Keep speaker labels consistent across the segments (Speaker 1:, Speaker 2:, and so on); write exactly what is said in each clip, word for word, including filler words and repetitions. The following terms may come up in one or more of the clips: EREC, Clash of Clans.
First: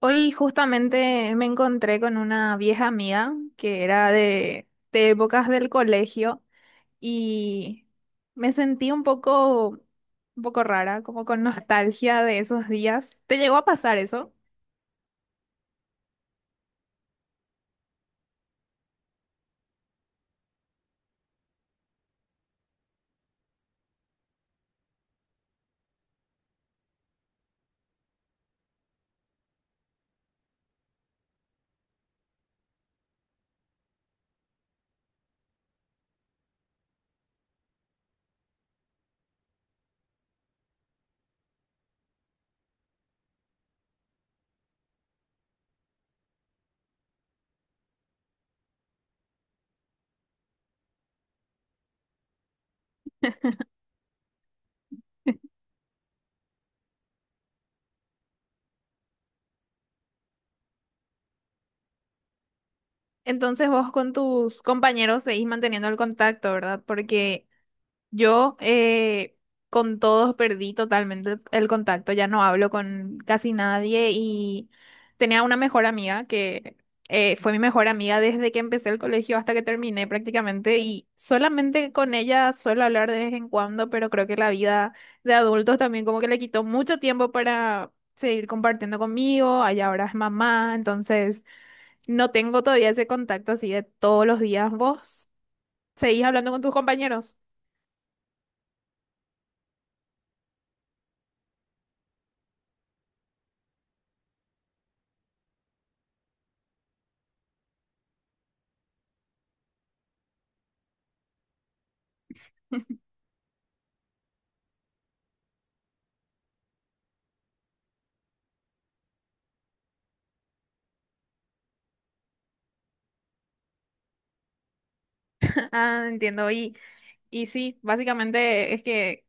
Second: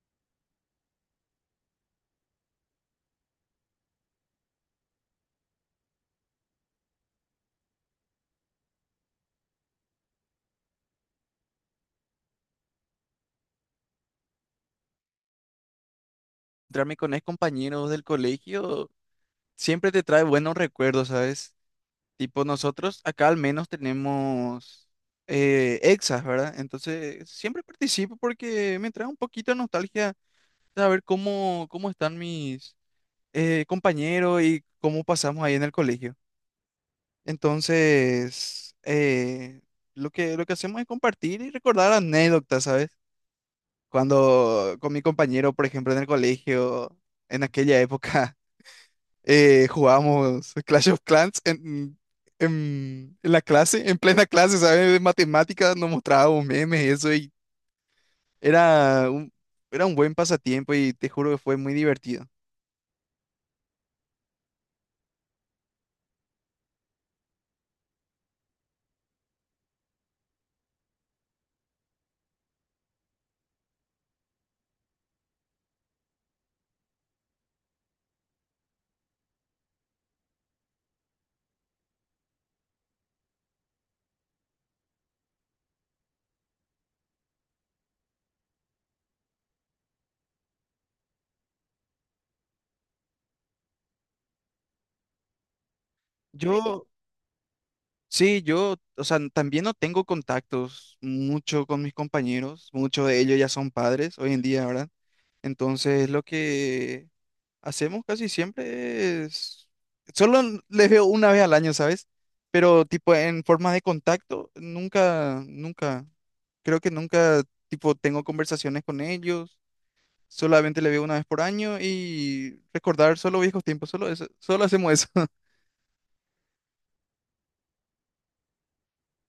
Speaker 1: Hoy justamente me encontré con una vieja amiga que era de, de épocas del colegio y me sentí un poco, un poco rara, como con nostalgia de esos días. ¿Te llegó a pasar eso?
Speaker 2: Encontrarme con ex compañeros del colegio siempre te trae buenos recuerdos, ¿sabes? Tipo, nosotros acá al menos tenemos eh, exas, ¿verdad? Entonces, siempre participo porque me trae un poquito de nostalgia saber cómo, cómo están mis eh, compañeros y cómo pasamos ahí en el colegio. Entonces, eh, lo que, lo que hacemos es compartir y recordar anécdotas, ¿sabes? Cuando con mi compañero, por ejemplo, en el colegio, en aquella época, eh, jugábamos Clash of Clans en, en, en la clase, en plena clase, ¿sabes? De matemáticas, nos mostrábamos memes y eso, y era un, era un buen pasatiempo y te juro que fue muy divertido.
Speaker 1: Entonces vos con tus compañeros seguís manteniendo el contacto, ¿verdad? Porque yo, eh, con todos perdí totalmente el el contacto, ya no hablo con casi nadie y tenía una mejor amiga que eh, fue mi mejor amiga desde que empecé el colegio hasta que terminé prácticamente y solamente con ella suelo hablar de vez en cuando, pero creo que la vida de adultos también como que le quitó mucho tiempo para seguir compartiendo conmigo, allá ahora es mamá, entonces no tengo todavía ese contacto así de todos los días. ¿Vos seguís hablando con tus
Speaker 2: Yo,
Speaker 1: compañeros?
Speaker 2: sí, yo, o sea, también no tengo contactos mucho con mis compañeros, muchos de ellos ya son padres hoy en día, ¿verdad? Entonces, lo que hacemos casi siempre es... Solo les veo una vez al año, ¿sabes? Pero tipo en forma de contacto, nunca, nunca, creo que nunca, tipo, tengo conversaciones con ellos. Solamente les veo una vez por año y recordar solo viejos tiempos, solo eso, solo hacemos eso.
Speaker 1: Ah, entiendo. Y, y sí, básicamente es que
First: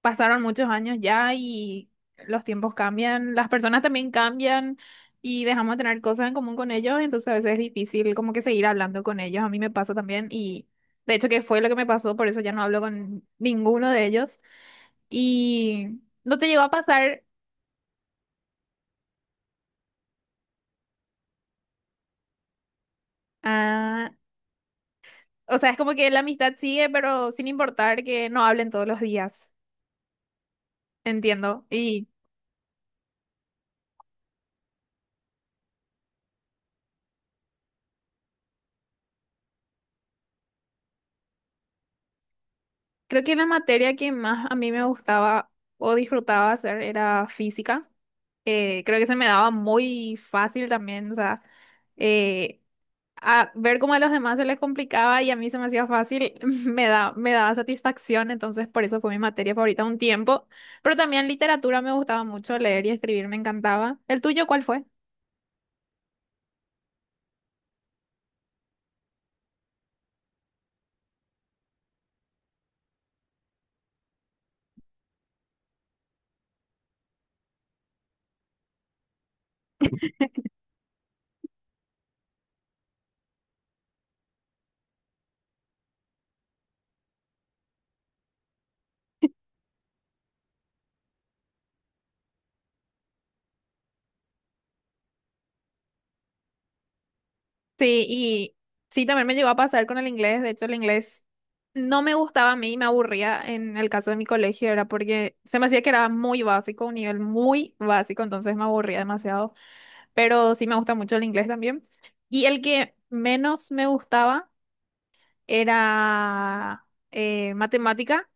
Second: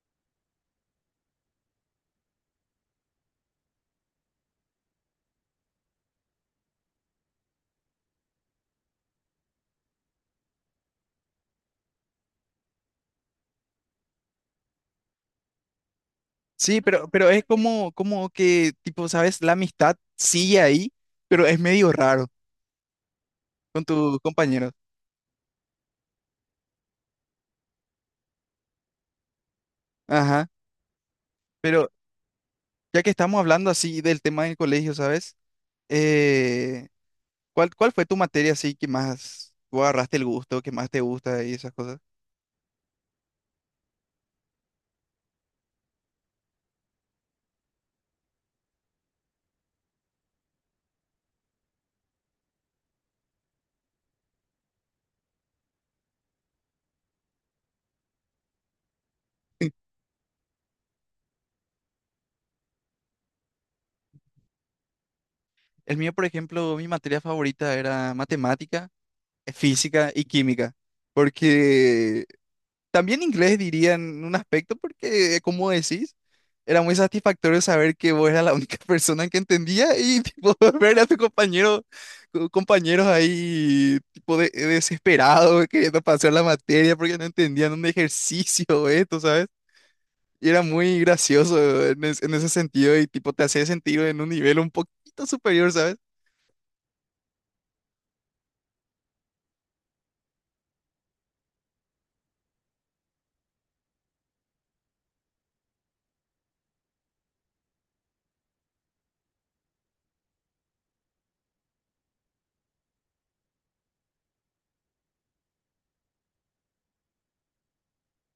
Speaker 1: pasaron muchos años ya y los tiempos cambian, las personas también cambian y dejamos de tener cosas en común con ellos, entonces a veces es difícil como que seguir hablando con ellos. A mí me pasa también y de hecho que fue lo que me pasó, por eso ya no hablo con ninguno de ellos. Y no te llegó a
Speaker 2: Sí, pero,
Speaker 1: pasar,
Speaker 2: pero es como, como que, tipo, ¿sabes? La amistad sigue ahí, pero es medio raro con
Speaker 1: ah,
Speaker 2: tus compañeros.
Speaker 1: o sea, es como que la amistad sigue, pero sin importar que no hablen todos los días.
Speaker 2: Ajá.
Speaker 1: Entiendo.
Speaker 2: Pero
Speaker 1: Y
Speaker 2: ya que estamos hablando así del tema del colegio, ¿sabes? Eh, ¿Cuál, cuál fue tu materia así que más tú agarraste el gusto, que más te gusta y esas cosas?
Speaker 1: creo que la materia que más a mí me gustaba o disfrutaba hacer era física. Eh, creo que se me daba muy fácil también, o sea, eh, a ver cómo a los demás se les complicaba y a mí se me hacía fácil, me da, me daba satisfacción, entonces por eso fue mi materia favorita un tiempo. Pero también literatura me gustaba mucho, leer y escribir me encantaba. ¿El tuyo cuál fue?
Speaker 2: El mío, por ejemplo, mi materia favorita era matemática, eh, física y química, porque también inglés diría en un aspecto, porque como decís, era muy satisfactorio saber que vos eras la única persona que entendía y tipo, ver a tus compañeros compañeros ahí tipo de, desesperados queriendo pasar la materia porque no entendían un ejercicio, o esto, ¿sabes? Y era muy gracioso en, es- en ese sentido y tipo te hacía sentir en un nivel un poquito superior, ¿sabes?
Speaker 1: Sí, y sí, también me llegó a pasar con el inglés. De hecho, el inglés no me gustaba a mí, me aburría en el caso de mi colegio, era porque se me hacía que era muy básico, un nivel muy básico, entonces me aburría demasiado. Pero sí me gusta mucho el inglés también. Y el que menos me gustaba era eh, matemática,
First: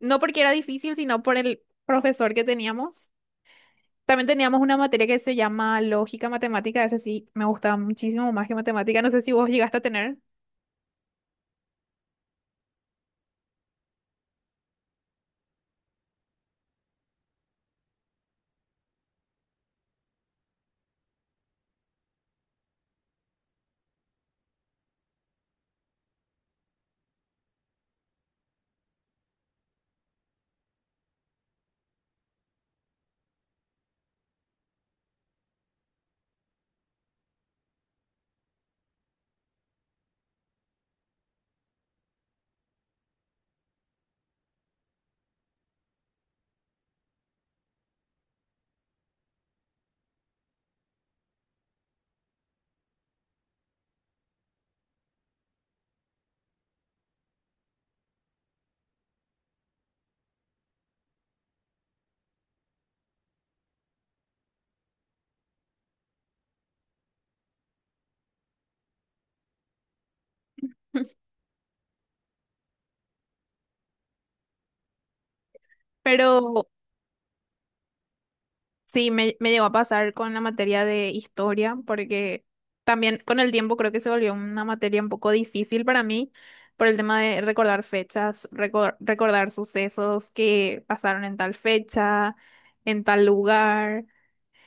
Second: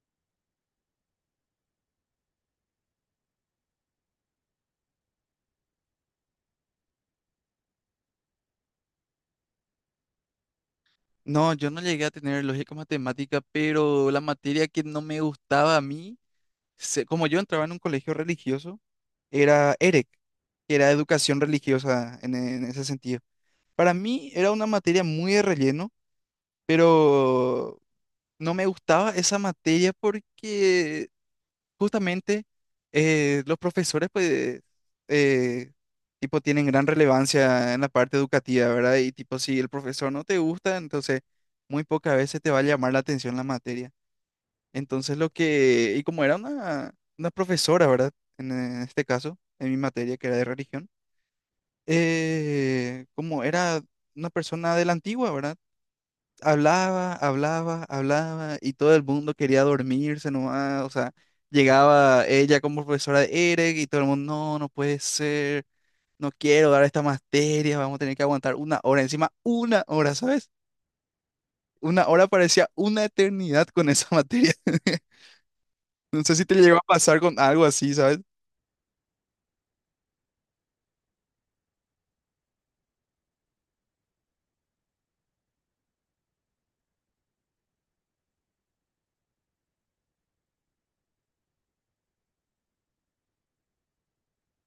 Speaker 1: no porque era difícil, sino por el profesor que teníamos. También teníamos una materia que se llama lógica matemática, ese sí me gustaba muchísimo más que matemática. No sé si vos llegaste a tener.
Speaker 2: No, yo no llegué a tener lógica matemática, pero la materia que no me gustaba a mí, se- como yo entraba en un colegio religioso, era EREC, que era educación religiosa en, en ese sentido. Para mí era una materia muy de relleno, pero no me gustaba esa materia porque justamente eh, los profesores, pues, eh, tipo, tienen gran relevancia en la parte educativa, ¿verdad? Y tipo, si el profesor no te gusta, entonces muy pocas veces te va a llamar la atención la materia. Entonces, lo que, y como era una, una profesora, ¿verdad? En, eh, este caso, en mi materia, que era de religión, eh, como era una persona de la antigua, ¿verdad? hablaba, hablaba, hablaba y todo el mundo quería dormirse nomás, o sea, llegaba ella como profesora de Eric y todo el mundo, no, no puede ser, no quiero dar esta materia, vamos a tener que aguantar una hora, encima una hora, ¿sabes? Una hora parecía una eternidad con esa materia. No
Speaker 1: Pero
Speaker 2: sé si te llegó a pasar con algo así, ¿sabes?
Speaker 1: sí, me, me llegó a pasar con la materia de historia, porque también con el tiempo creo que se volvió una materia un poco difícil para mí por el tema de recordar fechas, recor- recordar sucesos que pasaron en tal fecha, en tal lugar.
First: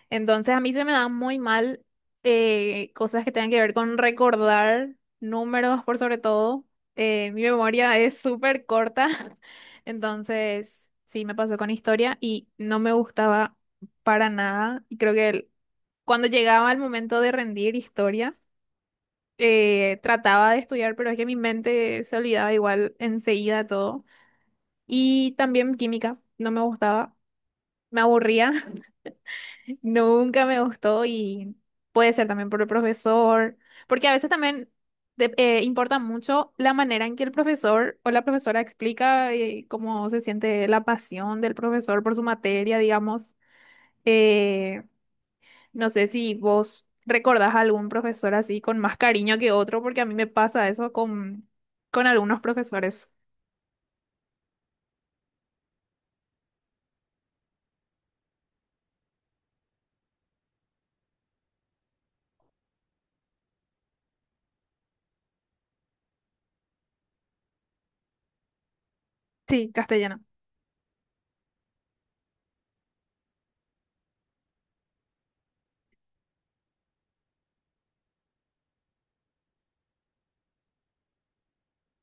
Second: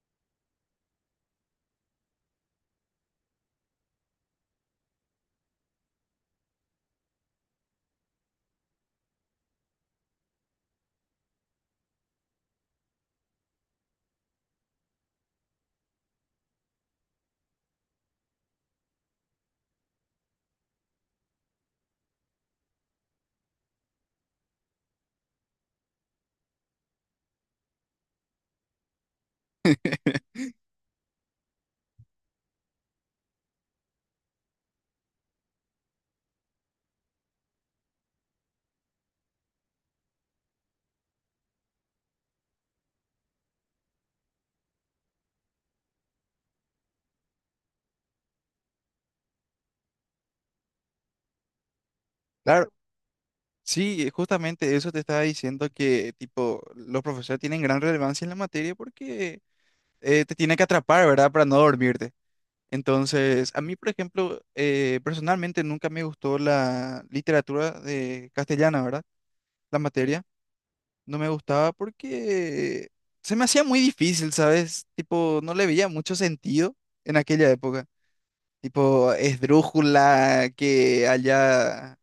Speaker 1: Entonces a mí se me dan muy mal eh, cosas que tengan que ver con recordar números por sobre todo. Eh, mi memoria es súper corta, entonces sí me pasó con historia y no me gustaba para nada. Y creo que el- cuando llegaba el momento de rendir historia, eh, trataba de estudiar, pero es que mi mente se olvidaba igual enseguida todo. Y también química, no me gustaba, me aburría. Nunca me gustó y puede ser también por el profesor, porque a veces también de- eh, importa mucho la manera en que el profesor o la profesora explica eh, cómo se siente la pasión del profesor por su materia, digamos. Eh, no sé si vos recordás a algún profesor así con más cariño que otro, porque a mí me pasa eso con, con algunos
Speaker 2: Claro,
Speaker 1: profesores.
Speaker 2: sí, justamente eso te estaba diciendo que, tipo, los profesores tienen gran relevancia en la materia porque eh, te tienen que atrapar, ¿verdad? Para no dormirte. Entonces, a mí, por ejemplo, eh, personalmente nunca me gustó la literatura de castellana, ¿verdad?
Speaker 1: Sí,
Speaker 2: La
Speaker 1: castellano.
Speaker 2: materia. No me gustaba porque se me hacía muy difícil, ¿sabes? Tipo, no le veía mucho sentido en aquella época. Tipo, esdrújula, que allá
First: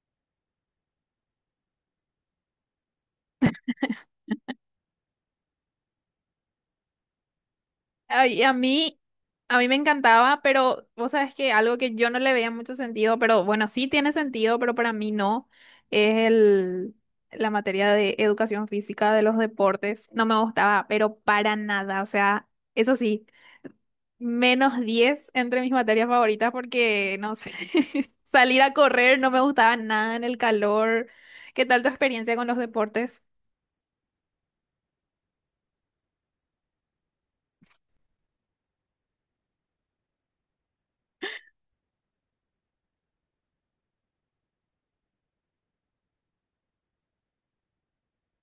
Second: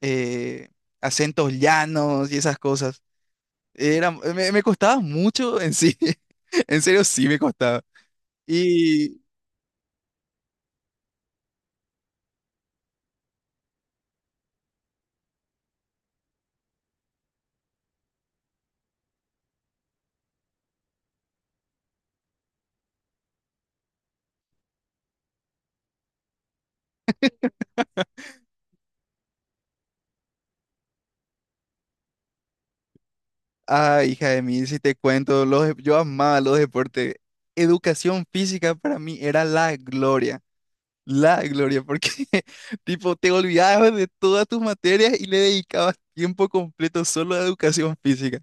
Speaker 2: eh, acentos llanos y esas cosas. Era, me, me costaba mucho en sí. En serio, sí me costaba.
Speaker 1: Ay, a mí, a mí me encantaba, pero vos sabes que algo que yo no le veía mucho sentido, pero bueno, sí tiene sentido, pero para mí no, es el, la materia de educación física de los deportes. No me gustaba, pero para nada. O sea, eso sí, menos diez entre mis materias favoritas porque, no sé, salir a correr no me gustaba nada en el calor. ¿Qué tal tu experiencia con los deportes?
Speaker 2: Ah, hija de mí, si te cuento, los, dep- yo amaba los deportes. Educación física para mí era la gloria, la gloria, porque tipo te olvidabas de todas tus materias y le dedicabas tiempo completo solo a educación física.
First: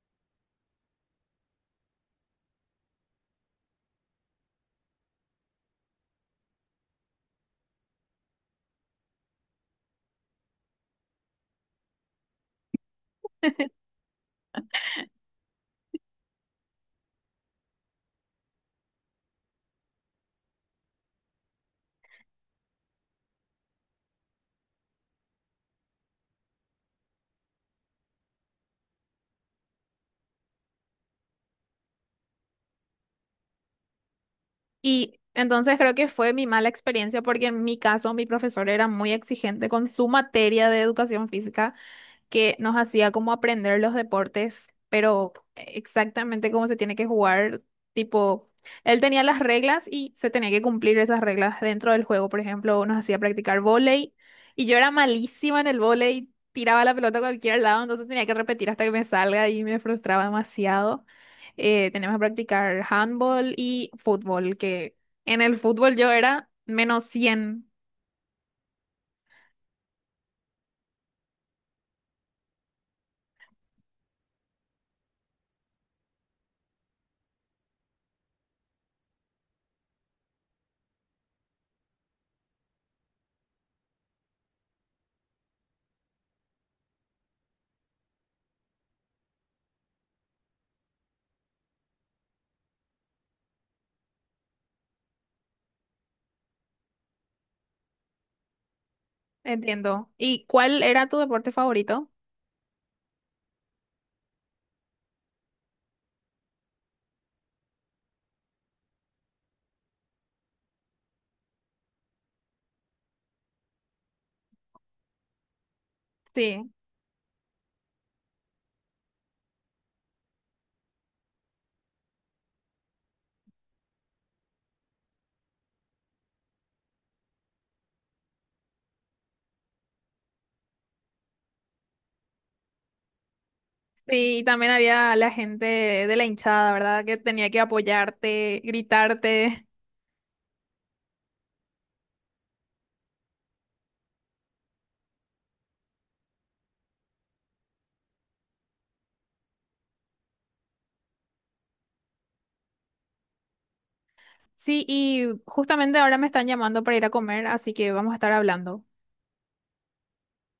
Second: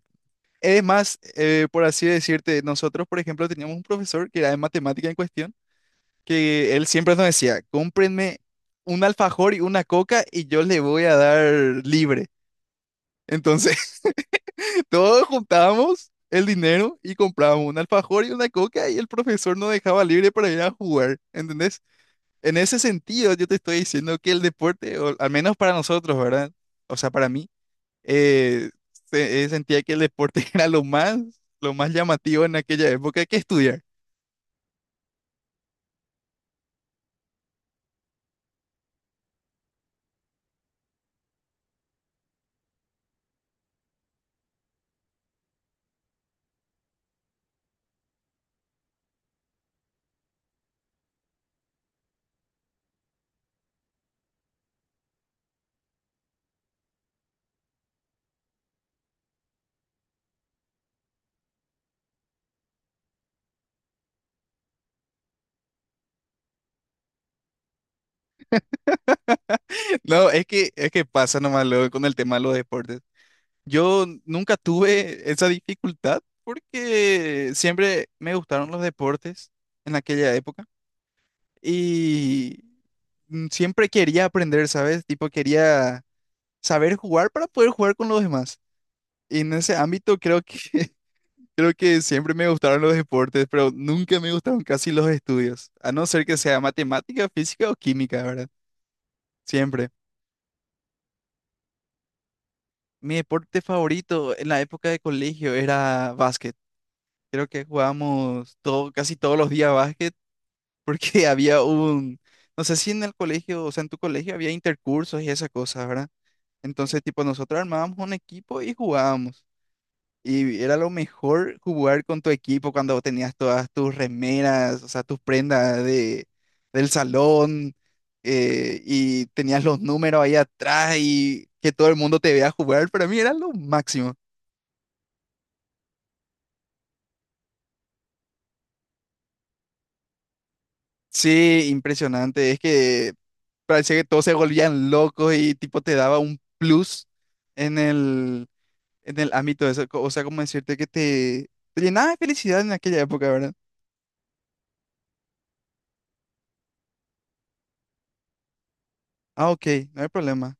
Speaker 2: Es más, eh, por así decirte, nosotros, por ejemplo, teníamos un profesor que era de matemática en cuestión, que él siempre nos decía, cómprenme un alfajor y una coca y yo le voy a dar libre. Entonces... Todos juntábamos el dinero y comprábamos un alfajor y una coca y el profesor nos dejaba libre para ir a jugar, ¿entendés? En ese sentido, yo te estoy diciendo que el deporte, o al menos para nosotros, ¿verdad? O sea, para mí, eh, se- eh, sentía que el deporte era lo más, lo más llamativo en aquella época que estudiar.
Speaker 1: Y entonces creo que fue mi mala experiencia porque en mi caso mi profesor era muy exigente con su materia de educación física que nos hacía como aprender los deportes, pero exactamente cómo se tiene que jugar, tipo, él tenía las reglas y se tenía que cumplir esas reglas dentro del juego, por ejemplo, nos hacía practicar vóley y yo era malísima en el vóley, tiraba la pelota a cualquier lado, entonces tenía que repetir hasta que me salga y me frustraba demasiado. Eh, teníamos que practicar handball y fútbol, que en el fútbol yo era menos cien,
Speaker 2: No, es que, es que pasa nomás luego con el tema de los deportes. Yo nunca tuve esa dificultad porque siempre me gustaron los deportes en aquella época. Y mm, siempre quería aprender, ¿sabes? Tipo, quería saber jugar para poder jugar con los demás. Y en ese ámbito creo que creo que siempre me gustaron los deportes, pero nunca me gustaron casi los estudios, a no ser que sea matemática, física o química, ¿verdad? Siempre.
Speaker 1: entiendo. ¿Y cuál era tu deporte favorito?
Speaker 2: Mi deporte favorito en la época de colegio era básquet. Creo que jugábamos todo, casi todos los días básquet porque había un, no sé si en el colegio, o sea, en tu colegio había intercursos y esas cosas, ¿verdad?
Speaker 1: Sí.
Speaker 2: Entonces, tipo, nosotros armábamos un equipo y jugábamos. Y era lo mejor jugar con tu equipo cuando tenías todas tus remeras, o sea, tus prendas de, del salón, eh, y tenías los números ahí atrás y que todo el mundo te vea jugar. Para mí era lo máximo.
Speaker 1: Sí, y también había la gente de la hinchada, ¿verdad? Que tenía que apoyarte, gritarte.
Speaker 2: Sí, impresionante. Es que parecía que todos se volvían locos y tipo te daba un plus en el, en el ámbito de eso. co- O sea, como decirte que te, te llenaba de felicidad en aquella época, ¿verdad?
Speaker 1: Sí, y justamente ahora me están llamando para ir a comer, así que vamos a estar hablando.
Speaker 2: Ah, ok, no hay problema.